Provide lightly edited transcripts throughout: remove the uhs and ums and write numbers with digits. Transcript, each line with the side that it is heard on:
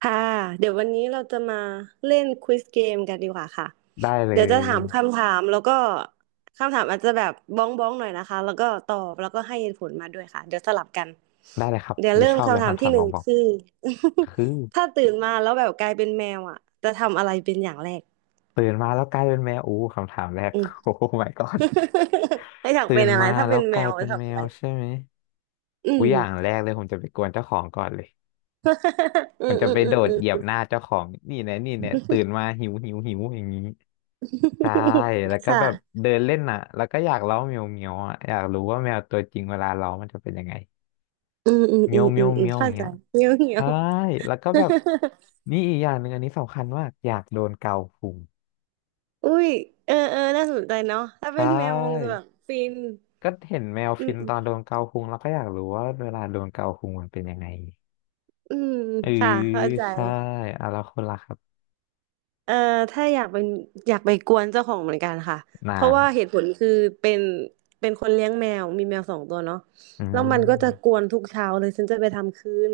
right: ค่ะเดี๋ยววันนี้เราจะมาเล่นควิสเกมกันดีกว่าค่ะ
left: ได้เล
right: เดี๋ยวจะถา
left: ย
right: มคำถามแล้วก็คำถามอาจจะแบบบ้องบ้องหน่อยนะคะแล้วก็ตอบแล้วก็ให้เหตุผลมาด้วยค่ะเดี๋ยวสลับกัน
left: ครับ
right: เดี๋ยว
left: กู
right: เริ่
left: ช
right: ม
left: อบเลย
right: คำถาม
left: คำถา
right: ที่
left: ม
right: ห
left: บ
right: นึ่
left: อ
right: ง
left: กบอก
right: คือ
left: คือ
right: ถ้าตื่นมาแล้วแบบกลายเป็นแมวอ่ะจะทำอะไรเป็นอย่างแรก
left: ตื่นมาแล้วกลายเป็นแมวอู้คำถามแรก
right: อืม
left: โอ้ my god
right: ถ้าอยาก
left: ตื่
right: เป็น
left: น
right: อะไร
left: มา
right: ถ้า
left: แล้
right: เป็
left: ว
right: น
left: ก
right: แม
left: ลา
right: ว
left: ยเป็
right: จะ
left: นแม
right: ทำอะไร
left: วใช่ไหม
right: อื
left: กู
right: ม
left: อย่างแรกเลยผมจะไปกวนเจ้าของก่อนเลย
right: อื
left: ผมน
right: ม
left: จะ
right: อืม
left: ไป
right: อื
left: โด
right: มอ
left: ดเหยียบ
right: ืม
left: หน้าเจ้าของนี่แน่นี่แน่ตื่นมาหิวหิวหิวอย่างนี้ใช่แล้ว ก็แบบ
right: ค่ะ
left: เดินเล่นอ่ะแล้วก็อยากเล้าเมียวเมียวอ่ะอยากรู้ว่าแมวตัวจริงเวลาเล้ามันจะเป็นยังไง
right: อืมอืม
left: เมี
right: อื
left: ยว
right: ม
left: เมี
right: อื
left: ย
right: ม
left: ว
right: อืม
left: เมียวอ
right: เข้า
left: ย่าง
right: ใจ
left: เงี้ย
right: เงี้ยวเงี้ยว
left: ใช่แล้วก็แบบนี่อีกอย่างหนึ่งอันนี้สำคัญมากอยากโดนเกาพุง
right: อุ้ยเออเออน่าสนใจเนาะถ้า
left: ใช
right: เป็นแมวคงจะ
left: ่
right: แบบฟิน
left: ก็เห็นแมว
right: อื
left: ฟิ
right: ม
left: นตอนโดนเกาพุงแล้วก็อยากรู้ว่าเวลาโดนเกาพุงมันเป็นยังไง
right: อืม
left: เออ
right: ค่ะเข้าใจ
left: ใช่อ่ะแล้วคนละครับ
right: เอ่อถ้าอยากเป็นอยากไปกวนเจ้าของเหมือนกันค่ะเพ
left: นา
right: ราะ
left: น
right: ว่าเหตุผลคือเป็นเป็นคนเลี้ยงแมวมีแมวสองตัวเนาะ
left: อื
right: แล้วมันก็จะก
left: ม
right: วนทุกเช้าเลยฉันจะไปทำคืน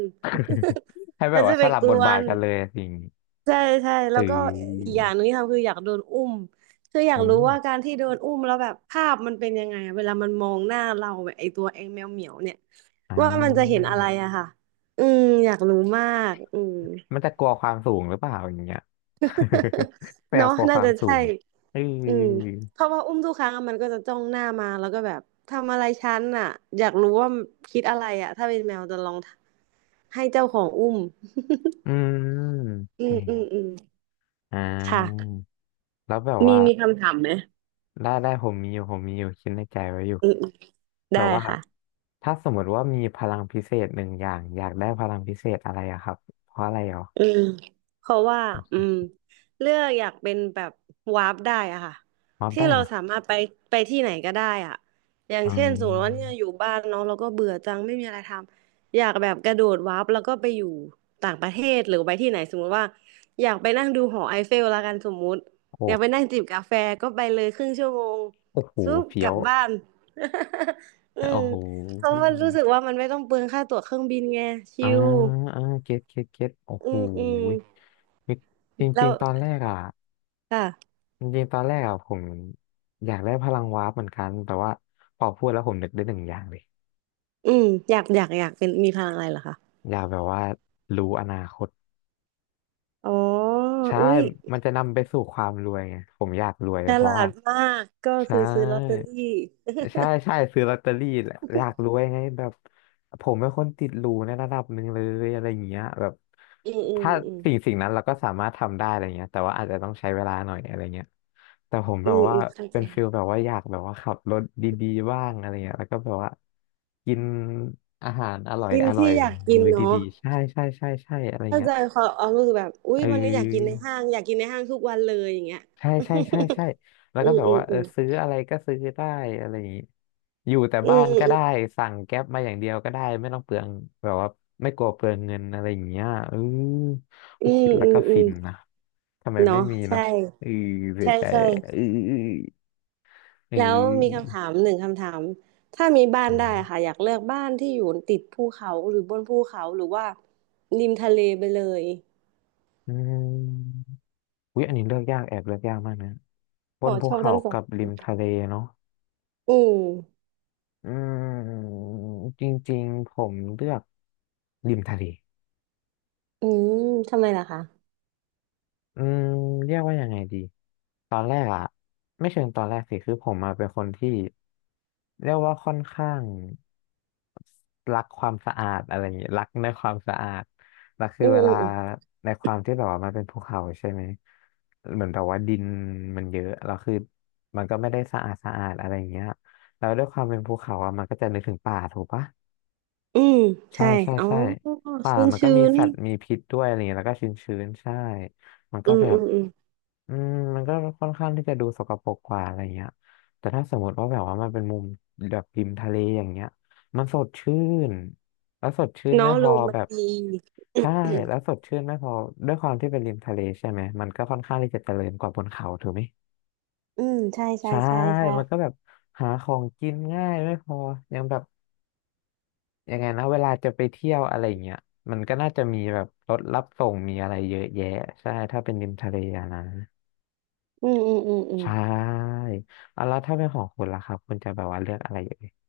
left: ให้ แบ
right: ฉั
left: บ
right: นจะ
left: ว่าส
right: ไป
left: ลับ
right: ก
left: บท
right: ว
left: บาท
right: น
left: กันเลยสิ่างงี้
right: ใช่ใช่
left: เ
right: แล้วก็อี
left: ออ
right: กอย่างหนึงที่ทำคืออยากโดนอุ้มคืออยา
left: อื
right: กรู้
left: ม
right: ว่าการที่โดนอุ้มแล้วแบบภาพมันเป็นยังไงอะเวลามันมองหน้าเราแบบไอตัวไอแมวเหมียวเนี่ย
left: อ่
right: ว่ามันจะเห็
left: า
right: นอะไรอะค่ะอืมอยากรู้มากอืม
left: มันจะกลัวความสูงหรือเปล่าอย่างเงี้ย แมว
right: เนาะ
left: กลัวค
right: น่า
left: วาม
right: จะ
left: สู
right: ใช่
left: งเอ
right: อืม
left: อ
right: เพราะว่าอุ้มทุกครั้งอะมันก็จะจ้องหน้ามา แล้วก็แบบทำอะไรฉันอะอยากรู้ว่าคิดอะไรอะถ้าเป็นแมวจะลองให้เจ้าของอุ้ม
left: อืม
right: อื
left: แหม
right: มอืมอืม
left: อ่า
right: ค่ะ
left: แล้วแบบ
right: มี
left: ว่า
right: มีคำถามไหม
left: ได้ผมมีอยู่คิดในใจไว้อยู่
right: อืมอืม
left: แบ
right: ได้
left: บว่า
right: ค่ะ
left: ถ้าสมมติว่ามีพลังพิเศษหนึ่งอย่างอยากได้พลังพิเศษอะไรอะครับเพราะอะไรเหรอ
right: อืมเพราะว่าอืมเลือกอยากเป็นแบบวาร์ปได้อะค่ะ
left: มอบ
right: ที่
left: ได้
right: เรา
left: นะ
right: สามารถไปไปที่ไหนก็ได้อะอย่าง
left: อื
right: เช่นสมมติว่าเนี่ย
left: ม
right: อยู่บ้านเนาะเราก็เบื่อจังไม่มีอะไรทำอยากแบบกระโดดวาร์ปแล้วก็ไปอยู่ต่างประเทศหรือไปที่ไหนสมมุติว่าอยากไปนั่งดูหอไอเฟลละกันสมมุติ
left: โอ้
right: อยากไปนั่งจิบกาแฟก็ไปเลยครึ่งชั่วโมง
left: โอ้โห
right: ซุบ
left: เฟี้
right: ก
left: ย
right: ลับ
left: ว
right: บ้าน อื
left: โอ้
right: ม
left: โห
right: เพราะว่ารู้สึกว่ามันไม่ต้องเปลืองค่าตั๋วเครื่องบินไงชิ
left: อ่า
right: ล
left: เก็ตโอ้โห
right: อืมอืม
left: นี่จ
right: แล้
left: ริ
right: ว
left: งๆตอนแรกอะ
right: ค่ะ
left: จริงๆตอนแรกอะผมอยากได้พลังวาร์ปเหมือนกันแต่ว่าพอพูดแล้วผมนึกได้หนึ่งอย่างเลย
right: อืมอยากอยากอยากเป็นมีพลังอะไรเหรอคะ
left: อยากแบบว่ารู้อนาคต
right: อ๋อ
left: ใช่
right: อุ๊ย
left: มันจะนำไปสู่ความรวยไงผมอยากรวย
right: ฉ
left: เพราะ
right: ลา
left: ว่า
right: ดมากก็
left: ใช่
right: คือซื้อลอตเตอรี่
left: ใช่ซื้อลอตเตอรี่แหละอยากรวยไงแบบผมเป็นคนติดหรูในระดับหนึ่งเลยอะไรอย่างเงี้ยแบบ
right: อืมอืม
left: ถ้า
right: อืม
left: สิ่งนั้นเราก็สามารถทำได้อะไรเงี้ยแต่ว่าอาจจะต้องใช้เวลาหน่อยอะไรเงี้ยแต่ผม
right: อื
left: แบบ
right: ม
left: ว่า
right: อืมเข้าใจ
left: เป็นฟิลแบบว่าอยากแบบว่าขับรถดีๆบ้างอะไรเงี้ยแล้วก็แบบว่ากินอาหารอร่อย
right: กิน
left: อร่อ
right: ที่
left: ย
right: อยากกิน
left: มื้อ
right: เนาะ
left: ดีๆใช่อะไร
right: เข้า
left: เงี้ย
right: ใจความเอารู้สึกแบบอุ๊
left: เอ
right: ยวันนี้อยากกิน
left: อ
right: ในห้างอยากกินในห้างทุกวันเลยอย่างเงี้ย
left: ใช่แล้ว
right: อื
left: ก็
right: ม
left: แบบ
right: อืม
left: ว่าเอ
right: อื
left: อ
right: ม
left: ซื้ออะไรก็ซื้อได้อะไรอย่างนี้อยู่แต่
right: อื
left: บ้านก็ได้
right: ม
left: สั่งแก๊ปมาอย่างเดียวก็ได้ไม่ต้องเปลืองแบบว่าไม่กลัวเปลืองเงินอะไรอย่างเงี้ยเออโอ้
right: อื
left: คิ
right: ม
left: ดแล้ว
right: อื
left: ก็
right: มอื
left: ฟิ
right: ม
left: น
right: อืม
left: นะทำไมไม่
right: เนาะ
left: มี
right: ใช่
left: เนาะเออเสีย
right: ใช่
left: ใจ
right: ใช่
left: เออเอ
right: แล้วมี
left: อ
right: คำถามหนึ่งคำถามถ้ามีบ้าน
left: อื
right: ได้
left: ม
right: ค่ะอยากเลือกบ้านที่อยู่ติดภูเขาหรือบนภูเขาหรือว่าริมทะเลไปเลย
left: อืมอุ๊ยอันนี้เลือกยากแอบเลือกยากมากนะบ
right: ข
left: น
right: อ
left: ภู
right: ชอบ
left: เขา
right: ทั้งสอ
left: กั
right: ง
left: บริมทะเลเนาะ
right: อืม
left: อืมจริงๆผมเลือกริมทะเล
right: อืมทำไมล่ะคะ
left: อืมเรียกว่ายังไงดีตอนแรกอะไม่เชิงตอนแรกสิคือผมมาเป็นคนที่เรียกว่าค่อนข้างรักความสะอาดอะไรอย่างเงี้ยรักในความสะอาดแล้วคือ
right: อืม
left: เว
right: อื
left: ลา
right: มอืม
left: ในความที่แบบว่ามันเป็นภูเขาใช่ไหมเหมือนแบบว่าดินมันเยอะแล้วคือมันก็ไม่ได้สะอาดสะอาดอะไรอย่างเงี้ยแล้วด้วยความเป็นภูเขาอะมันก็จะนึกถึงป่าถูกปะ
right: อืม
left: ใช่
right: ใช่อ๋อ
left: ป่า
right: ชื้น
left: มันก็
right: ชื้
left: มี
right: น
left: สัตว์มีพิษด้วยอะไรเงี้ยแล้วก็ชื้นชื้นใช่มัน
right: อื
left: ก็
right: ม
left: แบ
right: อื
left: บ
right: มอืม
left: อืมมันก็ค่อนข้างที่จะดูสกปรกกว่าอะไรเงี้ยแต่ถ้าสมมติว่าแบบว่ามันเป็นมุมแบบริมทะเลอย่างเงี้ยมันสดชื่นแล้วสดชื่นไม่
right: เนาะ
left: พ
right: ล
left: อ
right: มมั
left: แบ
right: น
left: บ
right: ดี อื
left: ใช่
right: ม
left: แล้วสดชื่นไม่พอด้วยความที่เป็นริมทะเลใช่ไหมมันก็ค่อนข้างที่จะเจริญกว่าบนเขาถูกไหม
right: อืมใช่ใช่
left: ใช่
right: ใช่ใช่
left: มันก็แบบหาของกินง่ายไม่พอยังแบบ ยังไงนะเวลาจะไปเที่ยวอะไรเงี้ยมันก็น่าจะมีแบบรถรับส่งมีอะไรเยอะแยะใช่ถ้าเป็นริมทะเลอะนะ
right: อืมอืมอืมอืม
left: ใช่เอาแล้วถ้าเป็นของคุณล่ะครับคุณจะแบบว่าเลือกอะไรเอ่ย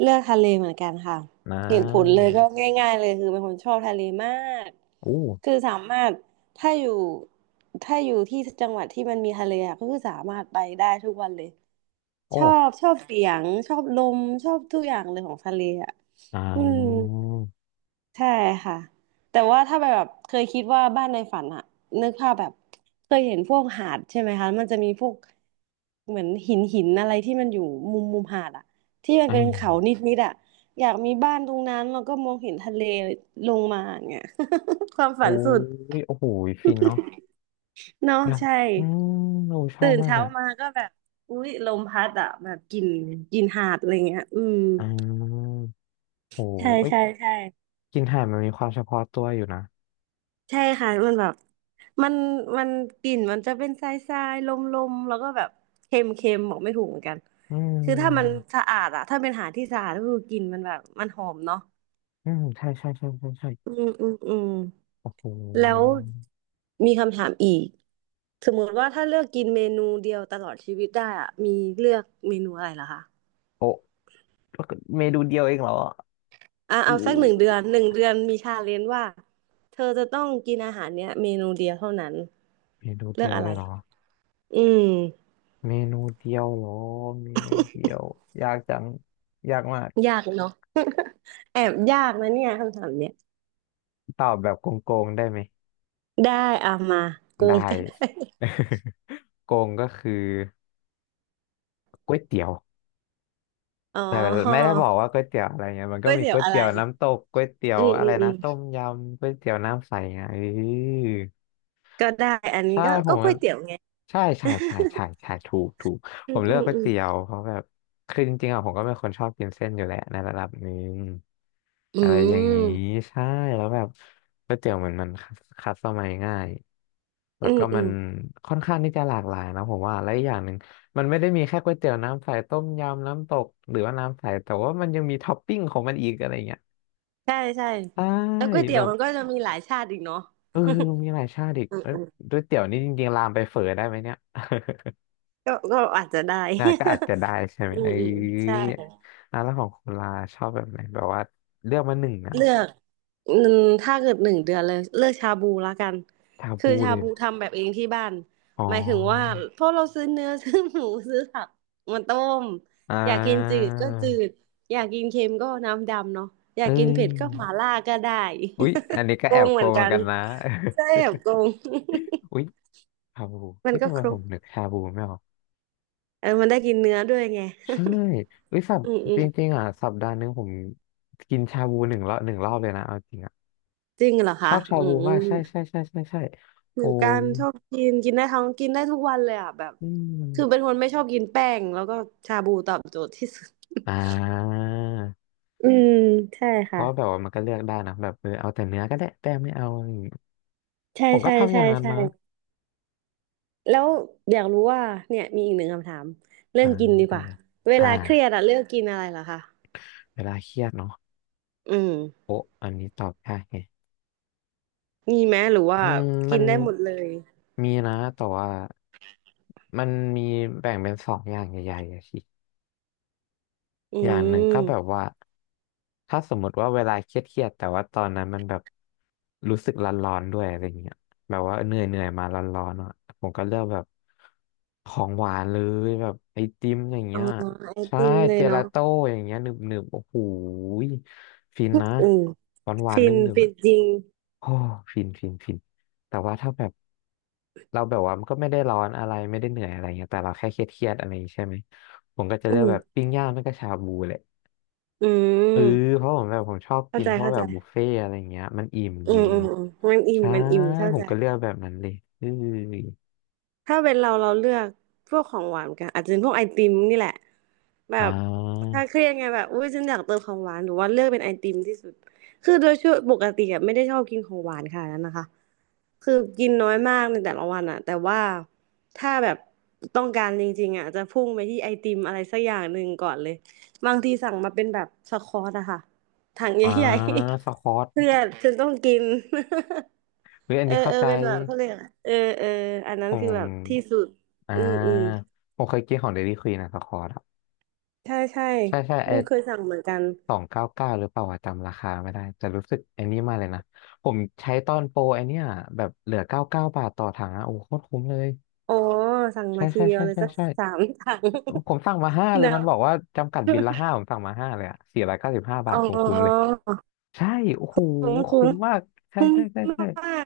right: เลือกทะเลเหมือนกันค่ะ
left: นะ
right: เหตุผลเลยก็ง่ายๆเลยคือเป็นคนชอบทะเลมาก
left: อู้
right: คือสามารถถ้าอยู่ถ้าอยู่ที่จังหวัดที่มันมีทะเลอะก็คือสามารถไปได้ทุกวันเลย
left: โอ้
right: ชอบชอบเสียงชอบลมชอบทุกอย่างเลยของทะเลอ่ะ
left: อ่
right: อืม
left: า
right: ใช่ค่ะแต่ว่าถ้าไปแบบเคยคิดว่าบ้านในฝันอะนึกภาพแบบเคยเห็นพวกหาดใช่ไหมคะมันจะมีพวกเหมือนหินหินอะไรที่มันอยู่มุมมุมหาดอะที่มัน
left: อ่
right: เป็นเขานิ
left: า
right: ดนิดอะอยากมีบ้านตรงนั้นแล้วก็มองเห็นทะเลลงมาอย่างเงี้ย ความฝั
left: อู้
right: นสุด
left: ยโอ้โหฟินเนาะ
right: เนาะ
left: แบบ
right: ใช่
left: อืมโอ้ชอ
right: ตื่
left: บ
right: น
left: มากเล
right: เช้า
left: ยอะ
right: มาก็แบบอุ๊ยลมพัดอ่ะแบบกลิ่นกลิ่นหาดอะไรเงี้ยอืม
left: อ่าโอ้
right: ใช่
left: เอ้ย
right: ใช่ใช่
left: กินห่านมันมีความเฉพาะตัวอยู่นะ
right: ใช่ค่ะมันแบบมันมันกลิ่นมันจะเป็นทรายทรายลมลมๆแล้วก็แบบเค็มเค็มบอกไม่ถูกเหมือนกัน
left: อื
right: คือถ้ามัน
left: ม
right: สะอาดอะถ้าเป็นหาดที่สะอาดก็คือกลิ่นมันแบบมันหอมเนาะ
left: อืมใช่
right: อืมอืมอืม
left: โอ้โห
right: แล้วมีคำถามอีกสมมติว่าถ้าเลือกกินเมนูเดียวตลอดชีวิตได้อ่ะมีเลือกเมนูอะไรเหรอคะ
left: โอ้ เมนูเดียวเองเหรอ
right: อ่ะ
left: เ
right: เอาสักหนึ่งเดื
left: ออ
right: อนหนึ่งเดือนมีชาเลนจ์ว่าเธอจะต้องกินอาหารเนี้ยเมนูเดียวเท่านั้น
left: เมนู
right: เลื
left: เดี
right: อก
left: ยว
right: อะ
left: เล
right: ไร
left: ยเหรอ
right: อืม
left: เมนูเดียวเหรอเมนูเดียวยากจังยากมาก
right: ยากเนาะ แอบยากนะเนี่ยคำถามเนี้ย
left: ตอบแบบโกงๆได้ไหม
right: ได้อ่ะมาโก
left: ได้
right: งก็ได้
left: โกงก็คือก๋วยเตี๋ยว
right: อ๋อ
left: แต่ไม่ได้บอกว่าก๋วยเตี๋ยวอะไรเงี้ยมันก็
right: ก๋วย
left: มี
right: เตี๋ย
left: ก๋
right: ว
left: วย
right: อะไร
left: เตี๋ยวน้ำตกก๋วยเตี๋ย
right: อื
left: ว
right: ม
left: อะ
right: อื
left: ไร
right: มอื
left: นะ
right: ม
left: ต้มยำก๋วยเตี๋ยวน้ำใสไงเออ
right: ก็ได้อันนี้
left: ใช่
right: ก็
left: ผ
right: ก็
left: ม
right: ก๋วยเตี๋ยวไง
left: ใช่ถูก
right: อื
left: ผ
right: ม
left: มเลื
right: อื
left: อก
right: ม
left: ก๋วย
right: อืม
left: เตี๋ยวเพราะแบบคือจริงๆอ่ะผมก็เป็นคนชอบกินเส้นอยู่แหละในระดับหนึง
right: อื
left: อะไรอย่างนี้
right: ม
left: ใช่แล้วแบบก๋วยเตี๋ยวเหมือนมันคัสตอมไมง่ายแล้
right: อื
left: ว
right: ม
left: ก็
right: อื
left: มัน
right: ม
left: ค่อนข้างที่จะหลากหลายนะผมว่าและอีกอย่างหนึ่ง มันไม่ได้มีแค่ก๋วยเตี๋ยวน้ำใสต้มยำน้ำตกหรือว่าน้ำใสแต่ว่ามันยังมีท็อปปิ้งของมันอีกอะไรเงี้ย
right: ใช่ใช่
left: ใช่
right: แล้วก๋วยเตี๋
left: แบ
right: ยว
left: บ
right: มันก็จะมีหลายชาติอีกเนาะ
left: เออมีหลายชาติอีก
right: อืม
left: เอ้ย
right: อืม
left: ก๋วยเตี๋ยวนี่จริงๆลามไปเฝอได้ไหมเนี่ย
right: ก็อาจจะได้
left: น่าก็อาจจะได้ใช่ ไหม
right: อื
left: เอ
right: มอืมใช่
left: ออ่ะแล้วของคุณลาชอบแบบไหน แบบว่าเลือกมาหนึ่งนะ
right: เลือกอืมถ้าเกิดหนึ่งเดือนเลยเลือกชาบูละกัน
left: ชา
right: คือ
left: บู
right: ชา
left: เลย
right: บู
left: เหรอ
right: ทำแบบเองที่บ้าน
left: อ๋
right: หมายถึงว่า
left: อ
right: เพราะเราซื้อเนื้อ ซื้อหมูซื้อผักมาต้ม
left: อ่า
right: อยากกินจืดก็จืดอยากกินเค็มก็น้ำดำเนาะอ
left: เ
right: ยากกินเผ็ดก็
left: ออ
right: หม่าล่าก็ได้
left: อุ๊ยอันนี้ก็
right: โก
left: แอ
right: ง
left: บ
right: เห
left: โก
right: มือ
left: ง
right: น
left: เหมือ
right: กั
left: น
right: น
left: กันนะ
right: ใช่แบบโกง
left: อุ๊ยชาบู
right: มัน
left: อุ๊ย
right: ก็
left: ทำไม
right: คร
left: ผ
right: บ
left: มนึกชาบูไม่ออก
right: เออมันได้กินเนื้อด้วยไง
left: ใช่เอ้ยสัป
right: อืมอื
left: จ
right: ม
left: ริงๆอ่ะสัปดาห์หนึงผมกินชาบูหนึ่งรอบเลยนะเอาจริงอ่ะ
right: จริงเหรอ
left: ช
right: คะ
left: อบชา
right: อื
left: บูมาก
right: ม
left: ใช่
right: เหมื
left: โอ้
right: อนกันชอบกินกินได้ทั้งกินได้ทุกวันเลยอ่ะแบบ
left: อื
right: คือเป็น
left: ม
right: คนไม่ชอบกินแป้งแล้วก็ชาบูตอบโจทย์ที่สุด
left: อ่า
right: อืมใช่
left: เพ
right: ค่ะ
left: ราะแบบว่ามันก็เลือกได้นะแบบเออเอาแต่เนื้อก็ได้แต่ไม่เอาอะไรอย่างงี้
right: ใช่
left: ผมก็
right: ใช่
left: ทำอ
right: ใช่
left: ย่างนั้น
right: ใช่
left: นะ
right: แล้วอยากรู้ว่าเนี่ยมีอีกหนึ่งคำถามเรื่อ
left: อ่า
right: งกินดี
left: ได้
right: กว่า
left: เลย
right: เว
left: อ่า
right: ลาเครียดอะเลือกกินอะไรเหรอคะ
left: เวลาเครียดเนาะ
right: อืม
left: โอ้อันนี้ตอบยากไง
right: มีไหมหรือว่า
left: อืมมั
right: กิน
left: น
right: ได้หมดเลย
left: มีนะแต่ว่ามันมีแบ่งเป็นสองอย่างใหญ่ๆอะสิ
right: อื
left: อย่างหนึ่งก็แบบ
right: ม
left: ว่า ถ้าสมมติว่าเวลาเครียดๆแต่ว่าตอนนั้นมันแบบรู้สึกร้อนๆด้วยอะไรเงี้ยแบบว่าเหนื่อยๆมาร้อนๆอ่ะผมก็เลือกแบบของหวานเลยแบบไอติมอย่าง
right: อ๋อ
left: เงี้ย
right: ไอ
left: ใช่
right: ติมเล
left: เจ
right: ย
left: ลา
right: เนาะ
left: โต้อย่างเงี้ยหนึบๆโอ้โหยฟินนะ
right: อืม
left: หวานๆ
right: ฟิ
left: น
right: น
left: ึบ
right: ฟิ
left: ๆอ่ะ
right: นจริง
left: โอ้ฟินแต่ว่าถ้าแบบเราแบบว่ามันก็ไม่ได้ร้อนอะไรไม่ได้เหนื่อยอะไรเงี้ยแต่เราแค่เครียดๆอะไรอย่างงี้ใช่ไหมผมก็จะ
right: อื
left: เลือก
right: ม
left: แบบปิ้งย่างไม่ก็ชาบูแหละ
right: อื
left: เออ
right: ม
left: เพราะผมชอบ
right: เข้า
left: กิน
right: ใจ
left: เพราะ
right: เข้า
left: แบ
right: ใจ
left: บบุฟเฟ่ต์อะไรเงี้ยมันอิ่ม
right: อื
left: ดี
right: มอื
left: ไง
right: มอืมมันอิ่ม
left: ใช่
right: มันอิ่มเข้า
left: ผ
right: ใจ
left: มก็เลือกแบบนั้นเลยเออ
right: ถ้าเป็นเราเราเลือกพวกของหวานกันอาจจะเป็นพวกไอติมนี่แหละแบ
left: อ่
right: บ
left: า
right: ถ้าเครียดไงแบบอุ้ยฉันอยากเติมของหวานหรือว่าเลือกเป็นไอติมที่สุดคือโดยช่วงปกติอะไม่ได้ชอบกินของหวานค่ะนาดนั้นนะคะคือกินน้อยมากในแต่ละวันอะแต่ว่าถ้าแบบต้องการจริงๆอะจะพุ่งไปที่ไอติมอะไรสักอย่างหนึ่งก่อนเลยบางทีสั่งมาเป็นแบบสควอตอะค่ะถังใ
left: อ่า
right: หญ่
left: ส
right: ๆ
left: ควอต
right: เพื่อนฉันต้องกิน
left: เฮ้ยอัน
right: เออ
left: นี้เข้า
right: เออ
left: ใจ
right: เป็นแบบเขาเรียกอะไรเออเอออันนั้
left: ผ
right: นคือ
left: ม
right: แบบที่สุด
left: อ่
right: อืมอืม
left: าผมเคยกินของเดลี่ควีนอะสควอตอะ
right: ใช่ใช่
left: ใช่ใช่
right: อื
left: ไอ
right: มเคยสั่งเหมือนกัน
left: 299หรือเปล่าอะจำราคาไม่ได้แต่รู้สึกไอ้นี่มากเลยนะผมใช้ตอนโปรไอเนี้ยแบบเหลือ99 บาทต่อถังอะโอ้โหโคตรคุ้มเลย
right: อ๋อสั่ง
left: ใช่
right: มาที
left: ใช่
right: เดียว
left: ใช่
right: เลย
left: ใช่
right: สัก
left: ใช่
right: สามถัง
left: ผมสั่งมาห้า เลย
right: นะ
left: มันบอกว่าจำกัดบินละห้าผมสั่งมาห้าเลยอะสี่ร้อยเก้าสิบห้าบา
right: อ๋อ
left: ทผมคุ้มเลยใช่โอ้โห
right: คุ้มคุ้
left: คุ้
right: ม
left: มมากใช่
right: คุ้ม
left: ใช่ใช่ใช่
right: มาก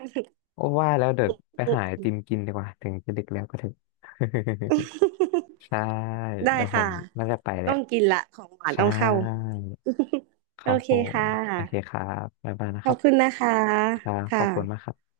left: โอ้ว่าแล้วเดี๋ยวไปหาไอติมกินดีกว่าถึงจะดึกแล้วก็เถอะ ใช่
right: ได้
left: เดี๋ยวผ
right: ค่ะ
left: มน่าจะไปแห
right: ต้อ
left: ละ
right: งกินละของหวานต้
left: ใช่
right: องเข้า
left: ค
right: โอ
left: รับ
right: เค
left: ผ
right: ค่
left: มโอเคค
right: ะ
left: รับบ๊ายบายนะ
right: ข
left: ค
right: อ
left: รั
right: บ
left: บ
right: คุณนะคะ
left: ครับข
right: ค่ะ
left: อบคุณมากครับ